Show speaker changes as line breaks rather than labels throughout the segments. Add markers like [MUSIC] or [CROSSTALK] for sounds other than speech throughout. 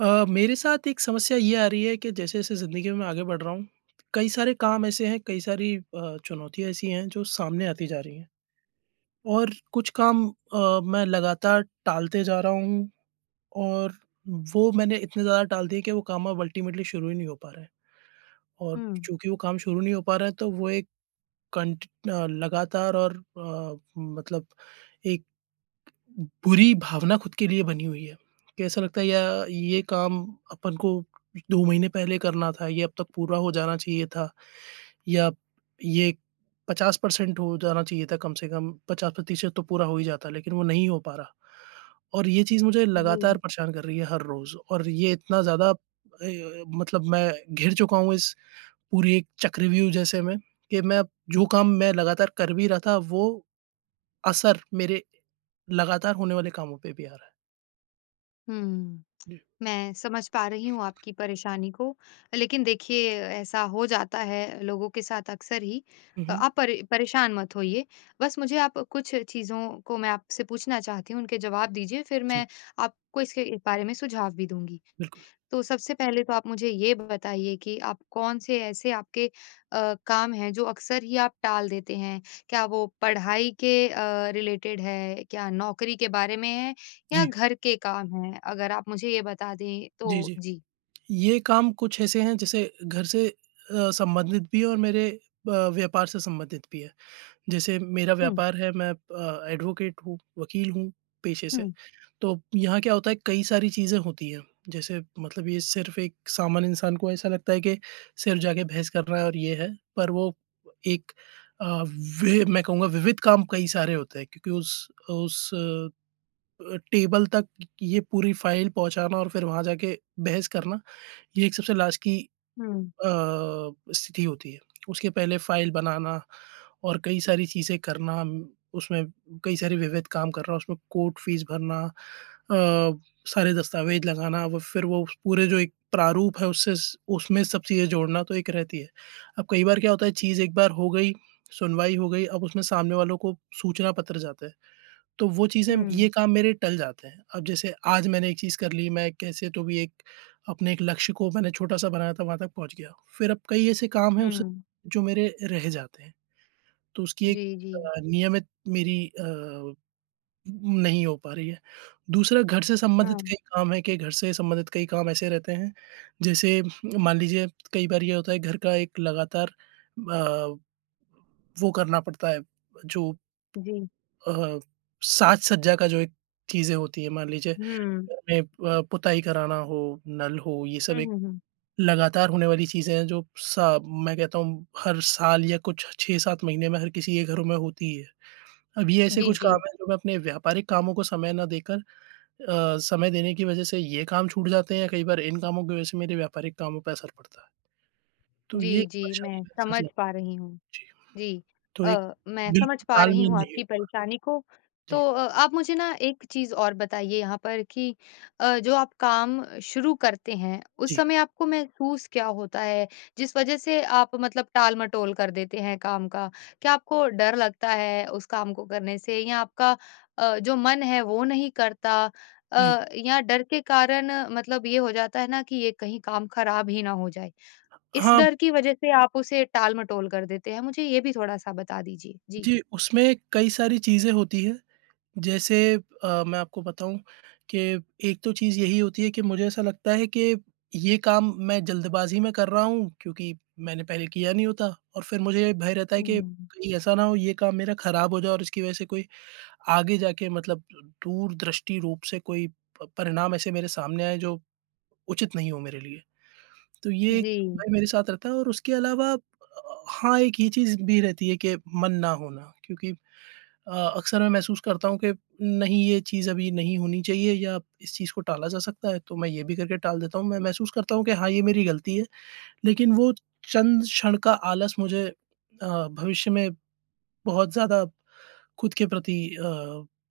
अ, मेरे साथ एक समस्या ये आ रही है कि जैसे-जैसे ज़िंदगी में मैं आगे बढ़ रहा हूँ, कई सारे काम ऐसे हैं, कई सारी अ, चुनौतियाँ ऐसी हैं जो सामने आती जा रही हैं। और कुछ काम अ, मैं लगातार टालते जा रहा हूँ और वो मैंने इतने ज़्यादा टाल दिए कि वो काम अब अल्टीमेटली शुरू ही नहीं हो पा रहे हैं। और
हुँ।
चूंकि वो काम शुरू नहीं हो पा रहे हैं तो वो एक कांट अ, लगातार और अ, मतलब एक बुरी भावना खुद के लिए बनी हुई है। कि ऐसा लगता है यह, ये काम अपन को 2 महीने पहले करना था, ये अब तक पूरा हो जाना चाहिए था या ये 50% हो जाना चाहिए था कम से कम। 50% तो पूरा हो ही जाता लेकिन वो नहीं हो पा रहा। और ये चीज़ मुझे लगातार
जी।
परेशान कर रही है हर रोज़ और ये इतना ज़्यादा अ, मतलब मैं घिर चुका हूँ इस पूरी एक चक्रव्यूह जैसे में कि अब मैं जो काम मैं लगातार कर भी रहा था वो असर मेरे लगातार होने वाले कामों पे भी आ रहा है।
हुँ। मैं समझ पा रही हूँ आपकी परेशानी को। लेकिन देखिए ऐसा हो जाता है लोगों के साथ अक्सर ही,
उ, हुँ।
आप परे परेशान मत होइए। बस मुझे आप कुछ चीज़ों को मैं आपसे पूछना चाहती हूँ, उनके जवाब दीजिए फिर
जी।
मैं आपको इसके बारे में सुझाव भी दूँगी।
बिल्कुल।
तो सबसे पहले तो आप मुझे ये बताइए कि आप कौन-से ऐसे आपके अ, काम हैं जो अक्सर ही आप टाल देते हैं। क्या वो पढ़ाई के अ, रिलेटेड है? क्या नौकरी के बारे में है या
जी।
घर के काम हैं? अगर आप मुझे ये बता दें
जी,
तो
जी।
जी।
ये काम कुछ ऐसे हैं जैसे घर से अ, संबंधित भी हैं और मेरे अ, व्यापार से संबंधित भी हैं। जैसे मेरा
हुँ।
व्यापार है, मैं अ, एडवोकेट हूँ, वकील हूँ पेशे से।
हुँ।
तो यहाँ क्या होता है, कई सारी चीज़ें होती हैं। जैसे मतलब ये सिर्फ़ एक सामान्य इंसान को ऐसा लगता है के सिर्फ़ जाके बहस करना है और ये है। पर वो एक अ, वि मैं कहूँगा विविध काम कई सारे होते हैं क्योंकि उस उस अ अ, टेबल तक ये पूरी फाइल पहुँचाना और फिर वहाँ जाके बहस करना, यह एक सबसे लास्ट की
हुँ।
अ, स्थिति होती है। [CLICKS TONGUE] उसके पहले फाइल बनाना और कई सारी चीज़ें करना, उसमें कई सारे विविध काम करना, उसमें कोर्ट फ़ीस भरना, अ, सारे दस्तावेज़ लगाना और फिर वो [WHISTLES] पूरे जो एक प्रारूप है उससे उसमें सब चीज़ें जोड़ना तो एक रहती है। अब कई बार क्या होता है चीज़ एक बार हो गई, सुनवाई हो गई, अब उसमें सामने वालों को सूचना पत्र जाता है। तो वो चीज़ें ये
हुँ।
काम मेरे टल जाते हैं। अब जैसे आज मैंने एक चीज़ कर ली, मैं कैसे तो भी एक अपने एक लक्ष्य को मैंने छोटा-सा बनाया था, वहाँ तक पहुँच गया। फिर अब कई ऐसे काम हैं उस
हुँ।
जो मेरे रह जाते हैं। तो उसकी एक
जी, जी।
अ, नियमित मेरी अ, नहीं हो पा रही है। दूसरा घर से संबंधित
हाँ।
कई काम हैं कि घर से संबंधित कई काम ऐसे रहते हैं, जैसे मान लीजिए [CLICKS TONGUE] कई बार ये होता है घर का एक लगातार अ, वो करना पड़ता है जो।
जी।
अ, साज-सज्जा का जो एक चीज़ें होती है मान लीजिए।
हुँ।
घर में अ, पुताई कराना हो, नल हो, ये सब
हुँ,
एक
हुँ, हुँ।
लगातार होने वाली चीज़ें हैं जो सा मैं कहता हूँ हर साल या कुछ 6-7 महीने में हर किसी के घरों में होती है। अब ये ऐसे
जी,
कुछ काम
जी।
हैं जो मैं अपने व्यापारिक कामों को समय न देकर अ, समय देने की वज़ह से ये काम छूट जाते हैं या कई बार इन कामों की वज़ह से मेरे व्यापारिक कामों पे असर पड़ता है। तो ये
जी, जी,
परेशानी
मैं
मेरे साथ
समझ
लग
पा रही हूँ।
जी।
जी,
तो एक
अ, मैं समझ
बिल्कुल
पा रही
तालमेल
हूँ
नहीं हो
आपकी
पा
परेशानी को।
रहा।
तो
जी।
अ, आप मुझे ना एक चीज़ और बताइए यहाँ पर कि अ, जो आप काम शुरू करते हैं, उस
जी।
समय आपको महसूस क्या होता है, जिस वजह से आप मतलब टाल-मटोल कर देते हैं काम का। क्या आपको डर लगता है उस काम को करने से या आपका अ, जो मन है वो नहीं करता?
जी।
अ, या डर के कारण मतलब ये हो जाता है ना कि यह कहीं काम ख़राब ही ना हो जाए। इस
हाँ।
डर की वजह से आप उसे टाल-मटोल कर देते हैं? मुझे ये भी थोड़ा-सा बता दीजिए। जी।
जी, उसमें कई सारी चीज़ें होती हैं। जैसे अ, मैं आपको बताऊँ कि एक तो चीज़ यही होती है कि मुझे ऐसा लगता है कि ये काम मैं जल्दबाज़ी में कर रहा हूँ क्योंकि मैंने पहले किया नहीं होता और फिर मुझे भय रहता है कि
हुँ।
कहीं ऐसा ना हो, यह काम मेरा खराब हो जाए और इसकी वज़ह से कोई आगे जाके मतलब दूरदृष्टि रूप से कोई प परिणाम ऐसे मेरे सामने आए जो उचित नहीं हो मेरे लिए। तो ये एक
जी।
भय मेरे साथ रहता है और उसके अलावा अ, हाँ, एक ये चीज़ भी रहती है कि मन ना होना क्योंकि अ, अक्सर मैं महसूस करता हूँ कि नहीं, यह चीज़ अभी नहीं होनी चाहिए या इस चीज़ को टाला जा सकता है, तो मैं यह भी करके टाल देता हूँ। मैं महसूस करता हूँ कि हाँ, ये मेरी गलती है, लेकिन वो चंद क्षण का आलस मुझे अ, भविष्य में बहुत ज़्यादा खुद के प्रति अ,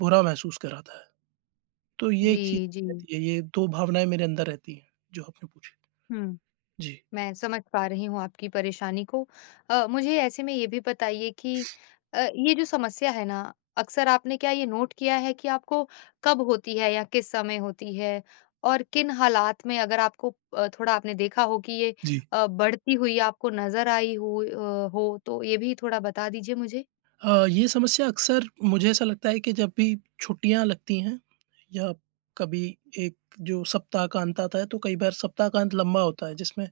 बुरा महसूस कराता है। तो ये एक चीज़
जी, जी।
रहती है। ये 2 भावनाएँ मेरे अंदर रहती हैं जो आपने पूछी।
हुँ।
जी।
मैं समझ पा रही हूँ आपकी परेशानी को। अ, मुझे ऐसे में ये भी बताइए कि अ, ये जो समस्या है ना अक्सर आपने क्या ये नोट किया है कि आपको कब होती है या किस समय होती है और किन हालात में अगर आपको थोड़ा आपने देखा हो कि ये
जी।
अ, बढ़ती हुई आपको नज़र आई हो अ, हो तो ये भी थोड़ा बता दीजिए मुझे।
अ, ये समस्या अक्सर मुझे ऐसा लगता है कि जब भी छुट्टियाँ लगती हैं या कभी एक जो ससप्ताह का अंत आता है तो कई बार सप्ताह का अंत लंबा होता है, जिसमें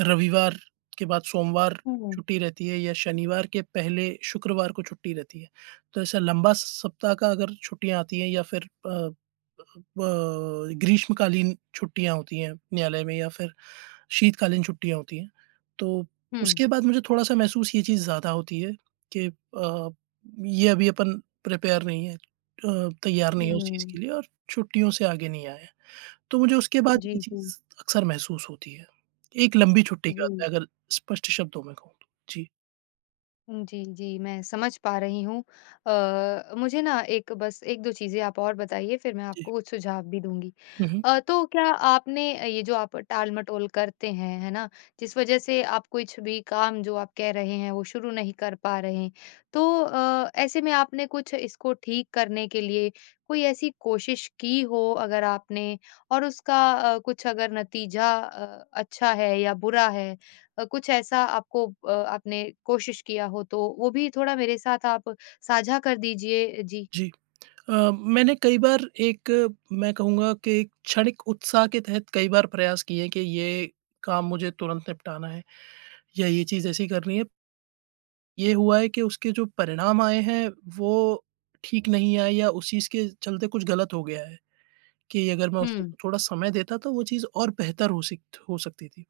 रविवार के बाद सोमवार
हुँ।
छुट्टी रहती है या शनिवार के पहले शुक्रवार को छुट्टी रहती है। तो ऐसा लंबा स स सप्ताह का अगर छुट्टियाँ आती हैं या फिर अ अ अ, ग्रीष्मकालीन छुट्टियाँ होती हैं, न्यायालय में या फिर शीतकालीन छुट्टियाँ होती हैं, तो
हुँ।
उसके बाद मुझे थोड़ा-सा महसूस ये चीज़ ज़्यादा होती है कि अ, ये अभी अपन प्रिपेयर नहीं है, अ, तैयार नहीं है उस चीज़ के
हुँ।
लिए और छुट्टियों से आगे नहीं आए हैं। तो मुझे उसके बाद ये
जी, जी।
चीज़ अक्सर महसूस होती है। एक लंबी छुट्टी के
जी।
बाद अगर स्पष्ट शब्दों में कहूँ तो। जी।
उम, जी, जी, मैं समझ पा रही हूँ। अ अ, मुझे ना एक बस 1-2 चीज़ें आप और बताइए, फिर मैं
जी।
आपको कुछ सुझाव भी दूँगी।
हुँ, हुँ।
अ, तो क्या आपने अ, ये जो आप टाल-मटोल करते हैं, है ना, जिस वजह से आप कुछ भी काम जो आप कह रहे हैं, वो शुरू नहीं कर पा रहें। तो अ, ऐसे में आपने कुछ इसको ठीक करने के लिए कोई ऐसी कोशिश की हो अगर आपने, और उसका अ, कुछ अगर नतीजा अ, अच्छा है या बुरा है अ, कुछ ऐसा आपको अ, आपने कोशिश किया हो, तो वो भी थोड़ा मेरे साथ आप साझा कर दीजिए। अ, जी।
जी। अ, मैंने कई बार एक, मैं कहूँगा कि एक क्षणिक उत्साह के तहत कई बार प्रयास किए कि ये काम मुझे तुरंत निपटाना है या ये चीज़ ऐसी करनी है। ये हुआ है कि उसके जो परिणाम आए हैं, वो ठीक नहीं आए या उस चीज़ के चलते कुछ गलत हो गया है, कि अगर मैं उसे
हुँ।
थोड़ा समय देता, तो वो चीज़ और बेहतर हो सिक्त हो सकती थी।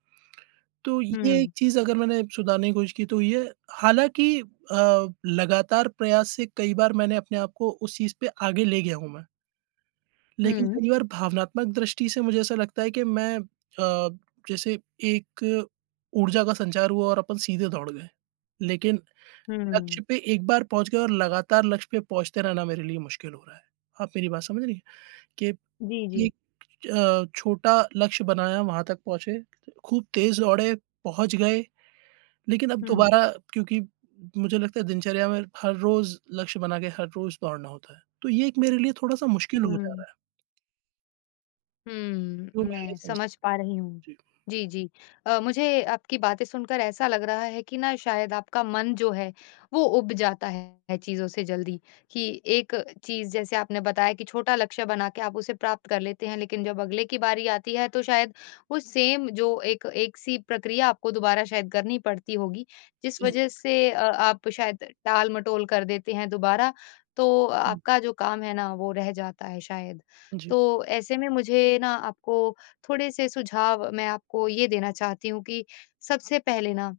तो
हुँ,
ये एक
हुँ।
चीज़ अगर मैंने सुधारने की कोशिश की तो ये हालाँकि अ, लगातार प्रयास से कई बार मैंने अपने आप को उस चीज़ पे आगे ले गया हूँ मैं। लेकिन
हुँ।
कई बार भावनात्मक दृष्टि से मुझे ऐसा लगता है कि मैं अ, जैसे एक ऊर्जा का संचार हुआ और अपन सीधे दौड़ गए। लेकिन लक्ष्य
हुँ।
पे एक बार पहुँच गए और लगातार लक्ष्य पे पहुँचते रहना मेरे लिए मुश्किल हो रहा है। आप मेरी बात समझ रही हैं, कि
जी, जी।
एक अ, छोटा लक्ष्य बनाया, वहाँ तक पहुँचे, खूब तेज़ दौड़े, पहुँच गए, लेकिन अब
हुँ।
दोबारा क्योंकि मुझे लगता है दिनचर्या में हर रोज़ लक्ष्य बना के हर रोज़ दौड़ना होता है। तो ये एक मेरे लिए थोड़ा-सा मुश्किल हो जा
हुँ।
रहा है।
हूँ,
वो मैं नहीं
मैं
समझ
समझ पा रही हूँ,
जी।
जी, जी, अ, मुझे आपकी बातें सुनकर ऐसा लग रहा है कि ना शायद आपका मन जो है, वो उब जाता है चीज़ों से जल्दी, कि एक चीज जैसे आपने बताया कि छोटा लक्ष्य बनाके आप उसे प्राप्त कर लेते हैं, लेकिन जब अगले की बारी आती है तो शायद वो सेम जो एक एक-सी प्रक्रिया आपको दोबारा शायद करनी पड़ती होगी, जिस
जी।
वजह से अ, आप शायद टाल-मटोल कर देते हैं दोबारा, तो
हुँ।
आपका जो काम है ना वो रह जाता है शायद।
जी।
तो ऐसे में मुझे ना आपको थोड़े-से सुझाव मैं आपको ये देना चाहती हूँ कि सबसे पहले ना,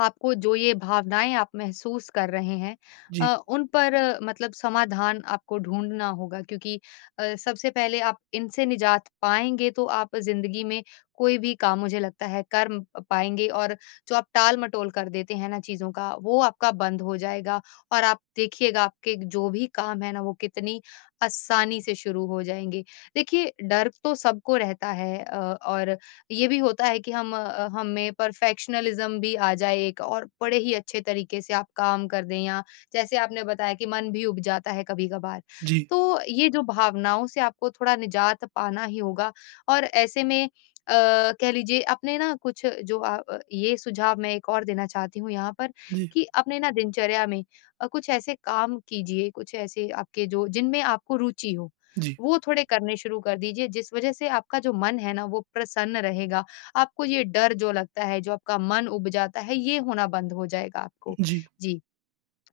आपको जो ये भावनाएँ आप महसूस कर रहे हैं,
जी।
अ, उन पर मतलब समाधान आपको ढूँढना होगा क्योंकि अ, सबसे पहले आप इनसे निजात पाएँगे तो आप ज़िंदगी में कोई भी काम मुझे लगता है कर म पाएँगे और जो आप टाल-मटोल कर देते हैं ना चीज़ों का वो आपका बंद हो जाएगा और आप देखिएगा आपके जो भी काम हैं ना, वो कितनी आसानी से शुरू हो जाएँगे। देखिए डर तो सबको रहता है अ, और ये भी होता है कि हम अ, हमें परफेक्शनिज़्म भी आ जाए एक और बड़े ही अच्छे तरीके से आप काम कर दें या जैसे आपने बताया कि मन भी उब जाता है कभी-कभार।
जी।
तो, ये जो भावनाओं से आपको थोड़ा निजात पाना ही होगा और ऐसे में अ, कह लीजिए आपने ना कुछ जो अ अ, ये सुझाव मैं 1 और देना चाहती हूँ यहाँ पर,
जी।
कि अपने ना दिनचर्या में अ, कुछ ऐसे काम कीजिए, कुछ ऐसे आपके जो जिनमें आपको रुचि हो
जी।
वो थोड़े करने शुरू कर दीजिए जिस वजह से आपका जो मन है ना वो प्रसन्न रहेगा। आपको ये डर जो लगता है, जो आपका मन उब जाता है, ये होना बंद हो जाएगा आपको,
जी।
जी।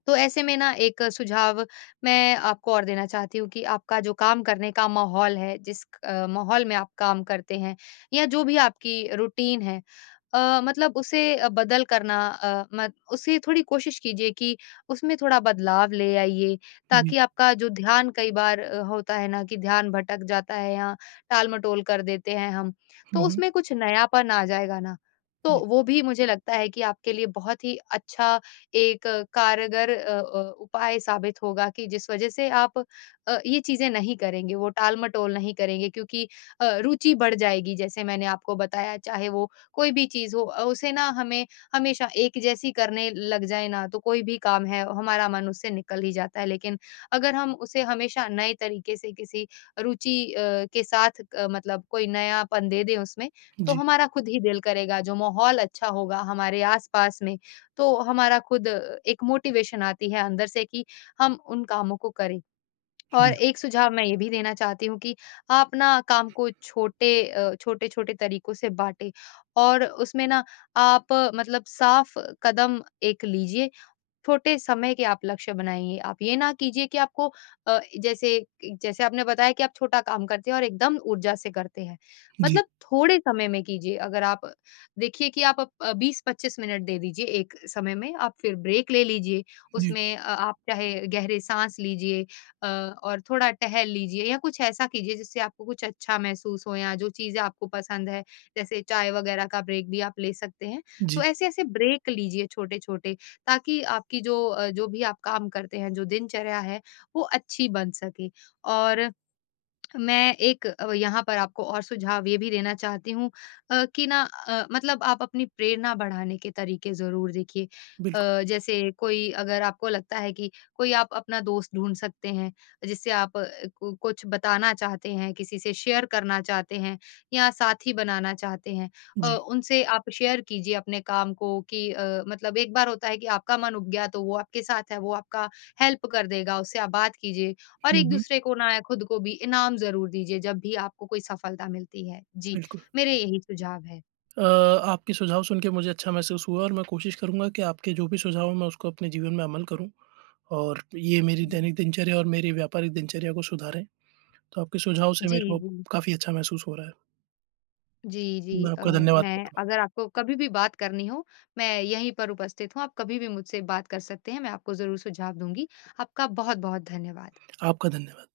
तो ऐसे में 1 सुझाव मैं आपको और देना चाहती हूँ कि आपका जो काम करने का माहौल है, जिस क माहौल में आप काम करते हैं, या जो भी आपकी रूटीन है अ, मतलब उसे बदल करना, अ, म उसे थोड़ी कोशिश कीजिए कि उसमें थोड़ा बदलाव ले आइए,
जी।
ताकि आपका जो ध्यान कई बार अ, होता है ना कि ध्यान भटक जाता है या टाल-मटोल कर देते हैं हम, तो
हुँ, हुँ।
उसमें कुछ नयापन आ जाएगा ना, तो
जी।
वो भी मुझे लगता है कि आपके लिए बहुत ही अच्छा एक कारगर अ अ, उपाय साबित होगा कि जिस वजह से आप अ, ये चीजें नहीं करेंगे, वो टाल-मटोल नहीं करेंगे। क्योंकि अ, रुचि बढ़ जाएगी जैसे मैंने आपको बताया चाहे वो कोई भी चीज़ हो अ, उसे ना हमें, हमेशा एक जैसी करने लग जाएँ ना तो कोई भी काम है, हमारा मन उससे निकल ही जाता है। लेकिन अगर हम उसे हमेशा नए तरीके से किसी रुचि अ, के साथ क मतलब कोई नयापन दे दें उसमें, तो
जी।
हमारा खुद ही दिल करेगा, जो माहौल अच्छा होगा हमारे आस-पास में, तो हमारा खुद अ, एक मोटिवेशन आती है अंदर से कि हम उन कामों को करें। और
जी।
एक सुझाव मैं ये भी देना चाहती हूँ कि आप ना काम को छोटे अ, छोटे-छोटे तरीकों से बाँटे और उसमें न आप मतलब साफ कदम एक लीजिए, छोटे समय के आप लक्ष्य बनाइए। आप ये ना कीजिए कि आपको अ, जैसे कि जैसे आपने बताया कि आप छोटा काम करते हैं और एकदम ऊर्जा से करते हैं,
जी।
मतलब थोड़े समय में कीजिए, अगर आप देखिए कि आप ब 20-25 मिनट दे दीजिए एक समय में आप फिर ब्रेक ले लीजिए।
जी।
उसमें अ, आप चाहे गहरे साँस लीजिए अ, और थोड़ा टहल लीजिए या कुछ ऐसा कीजिए जिससे आपको कुछ अच्छा महसूस हो या जो चीजें आपको पसंद है, जैसे चाय वगैरह का ब्रेक भी आप ले सकते हैं। तो
जी।
ऐसे-ऐसे ब्रेक लीजिए छोटे-छोटे ताकि आपकी जो अ, जो भी आप काम करते हैं, जो दिनचर्या है, वो अच्छी बन सके। और मैं एक अब यहाँ पर आपको और सुझाव ये भी देना चाहती हूँ अ, कि ना अ, मतलब आप अपनी प्रेरणा बढ़ाने के तरीके ज़रूर देखिए
बिल्कु
अ, जैसे कोई अगर आपको लगता है कि कोई आप अपना दोस्त ढूँढ सकते हैं, जिससे आप क कुछ बताना चाहते हैं, किसी से शेयर करना चाहते हैं, या साथी बनाना चाहते हैं, अ,
जी।
उनसे आप शेयर कीजिए अपने काम को कि अ, मतलब एक बार होता है कि आपका मन उब गया तो वो आपके साथ है, वो आपका हेल्प कर देगा, उससे आप बात कीजिए और
हुँ, हुँ।
एक-दूसरे को ना या खुद को भी इनाम ज़रूर दीजिए जब भी आपको कोई सफलता मिलती है। जी,
बिल्कुल।
मेरे यही सुझाव हैं।
अ, आपके सुझाव सुनके मुझे अच्छा महसूस हुआ और मैं कोशिश करूँगा कि आपके जो भी सुझाव हों मैं उसको अपने जीवन में अमल करूँ और ये मेरी दैनिक दिनचर्या और मेरी व्यापारिक दिनचर्या को सुधारें। तो आपके सुझाव से
जी,
मेरे को
जी।
काफ़ी अच्छा महसूस हो रहा है।
जी, जी।
मैं
अ,
आपका धन्यवाद
मैं
करता हूँ।
अगर आपको कभी भी बात करनी हो मैं यहीं पर उपस्थित हूँ आप कभी भी मुझसे बात कर सकते हैं, मैं आपको ज़रूर सुझाव दूँगी। आपका बहुत-बहुत धन्यवाद।
आपका धन्यवाद।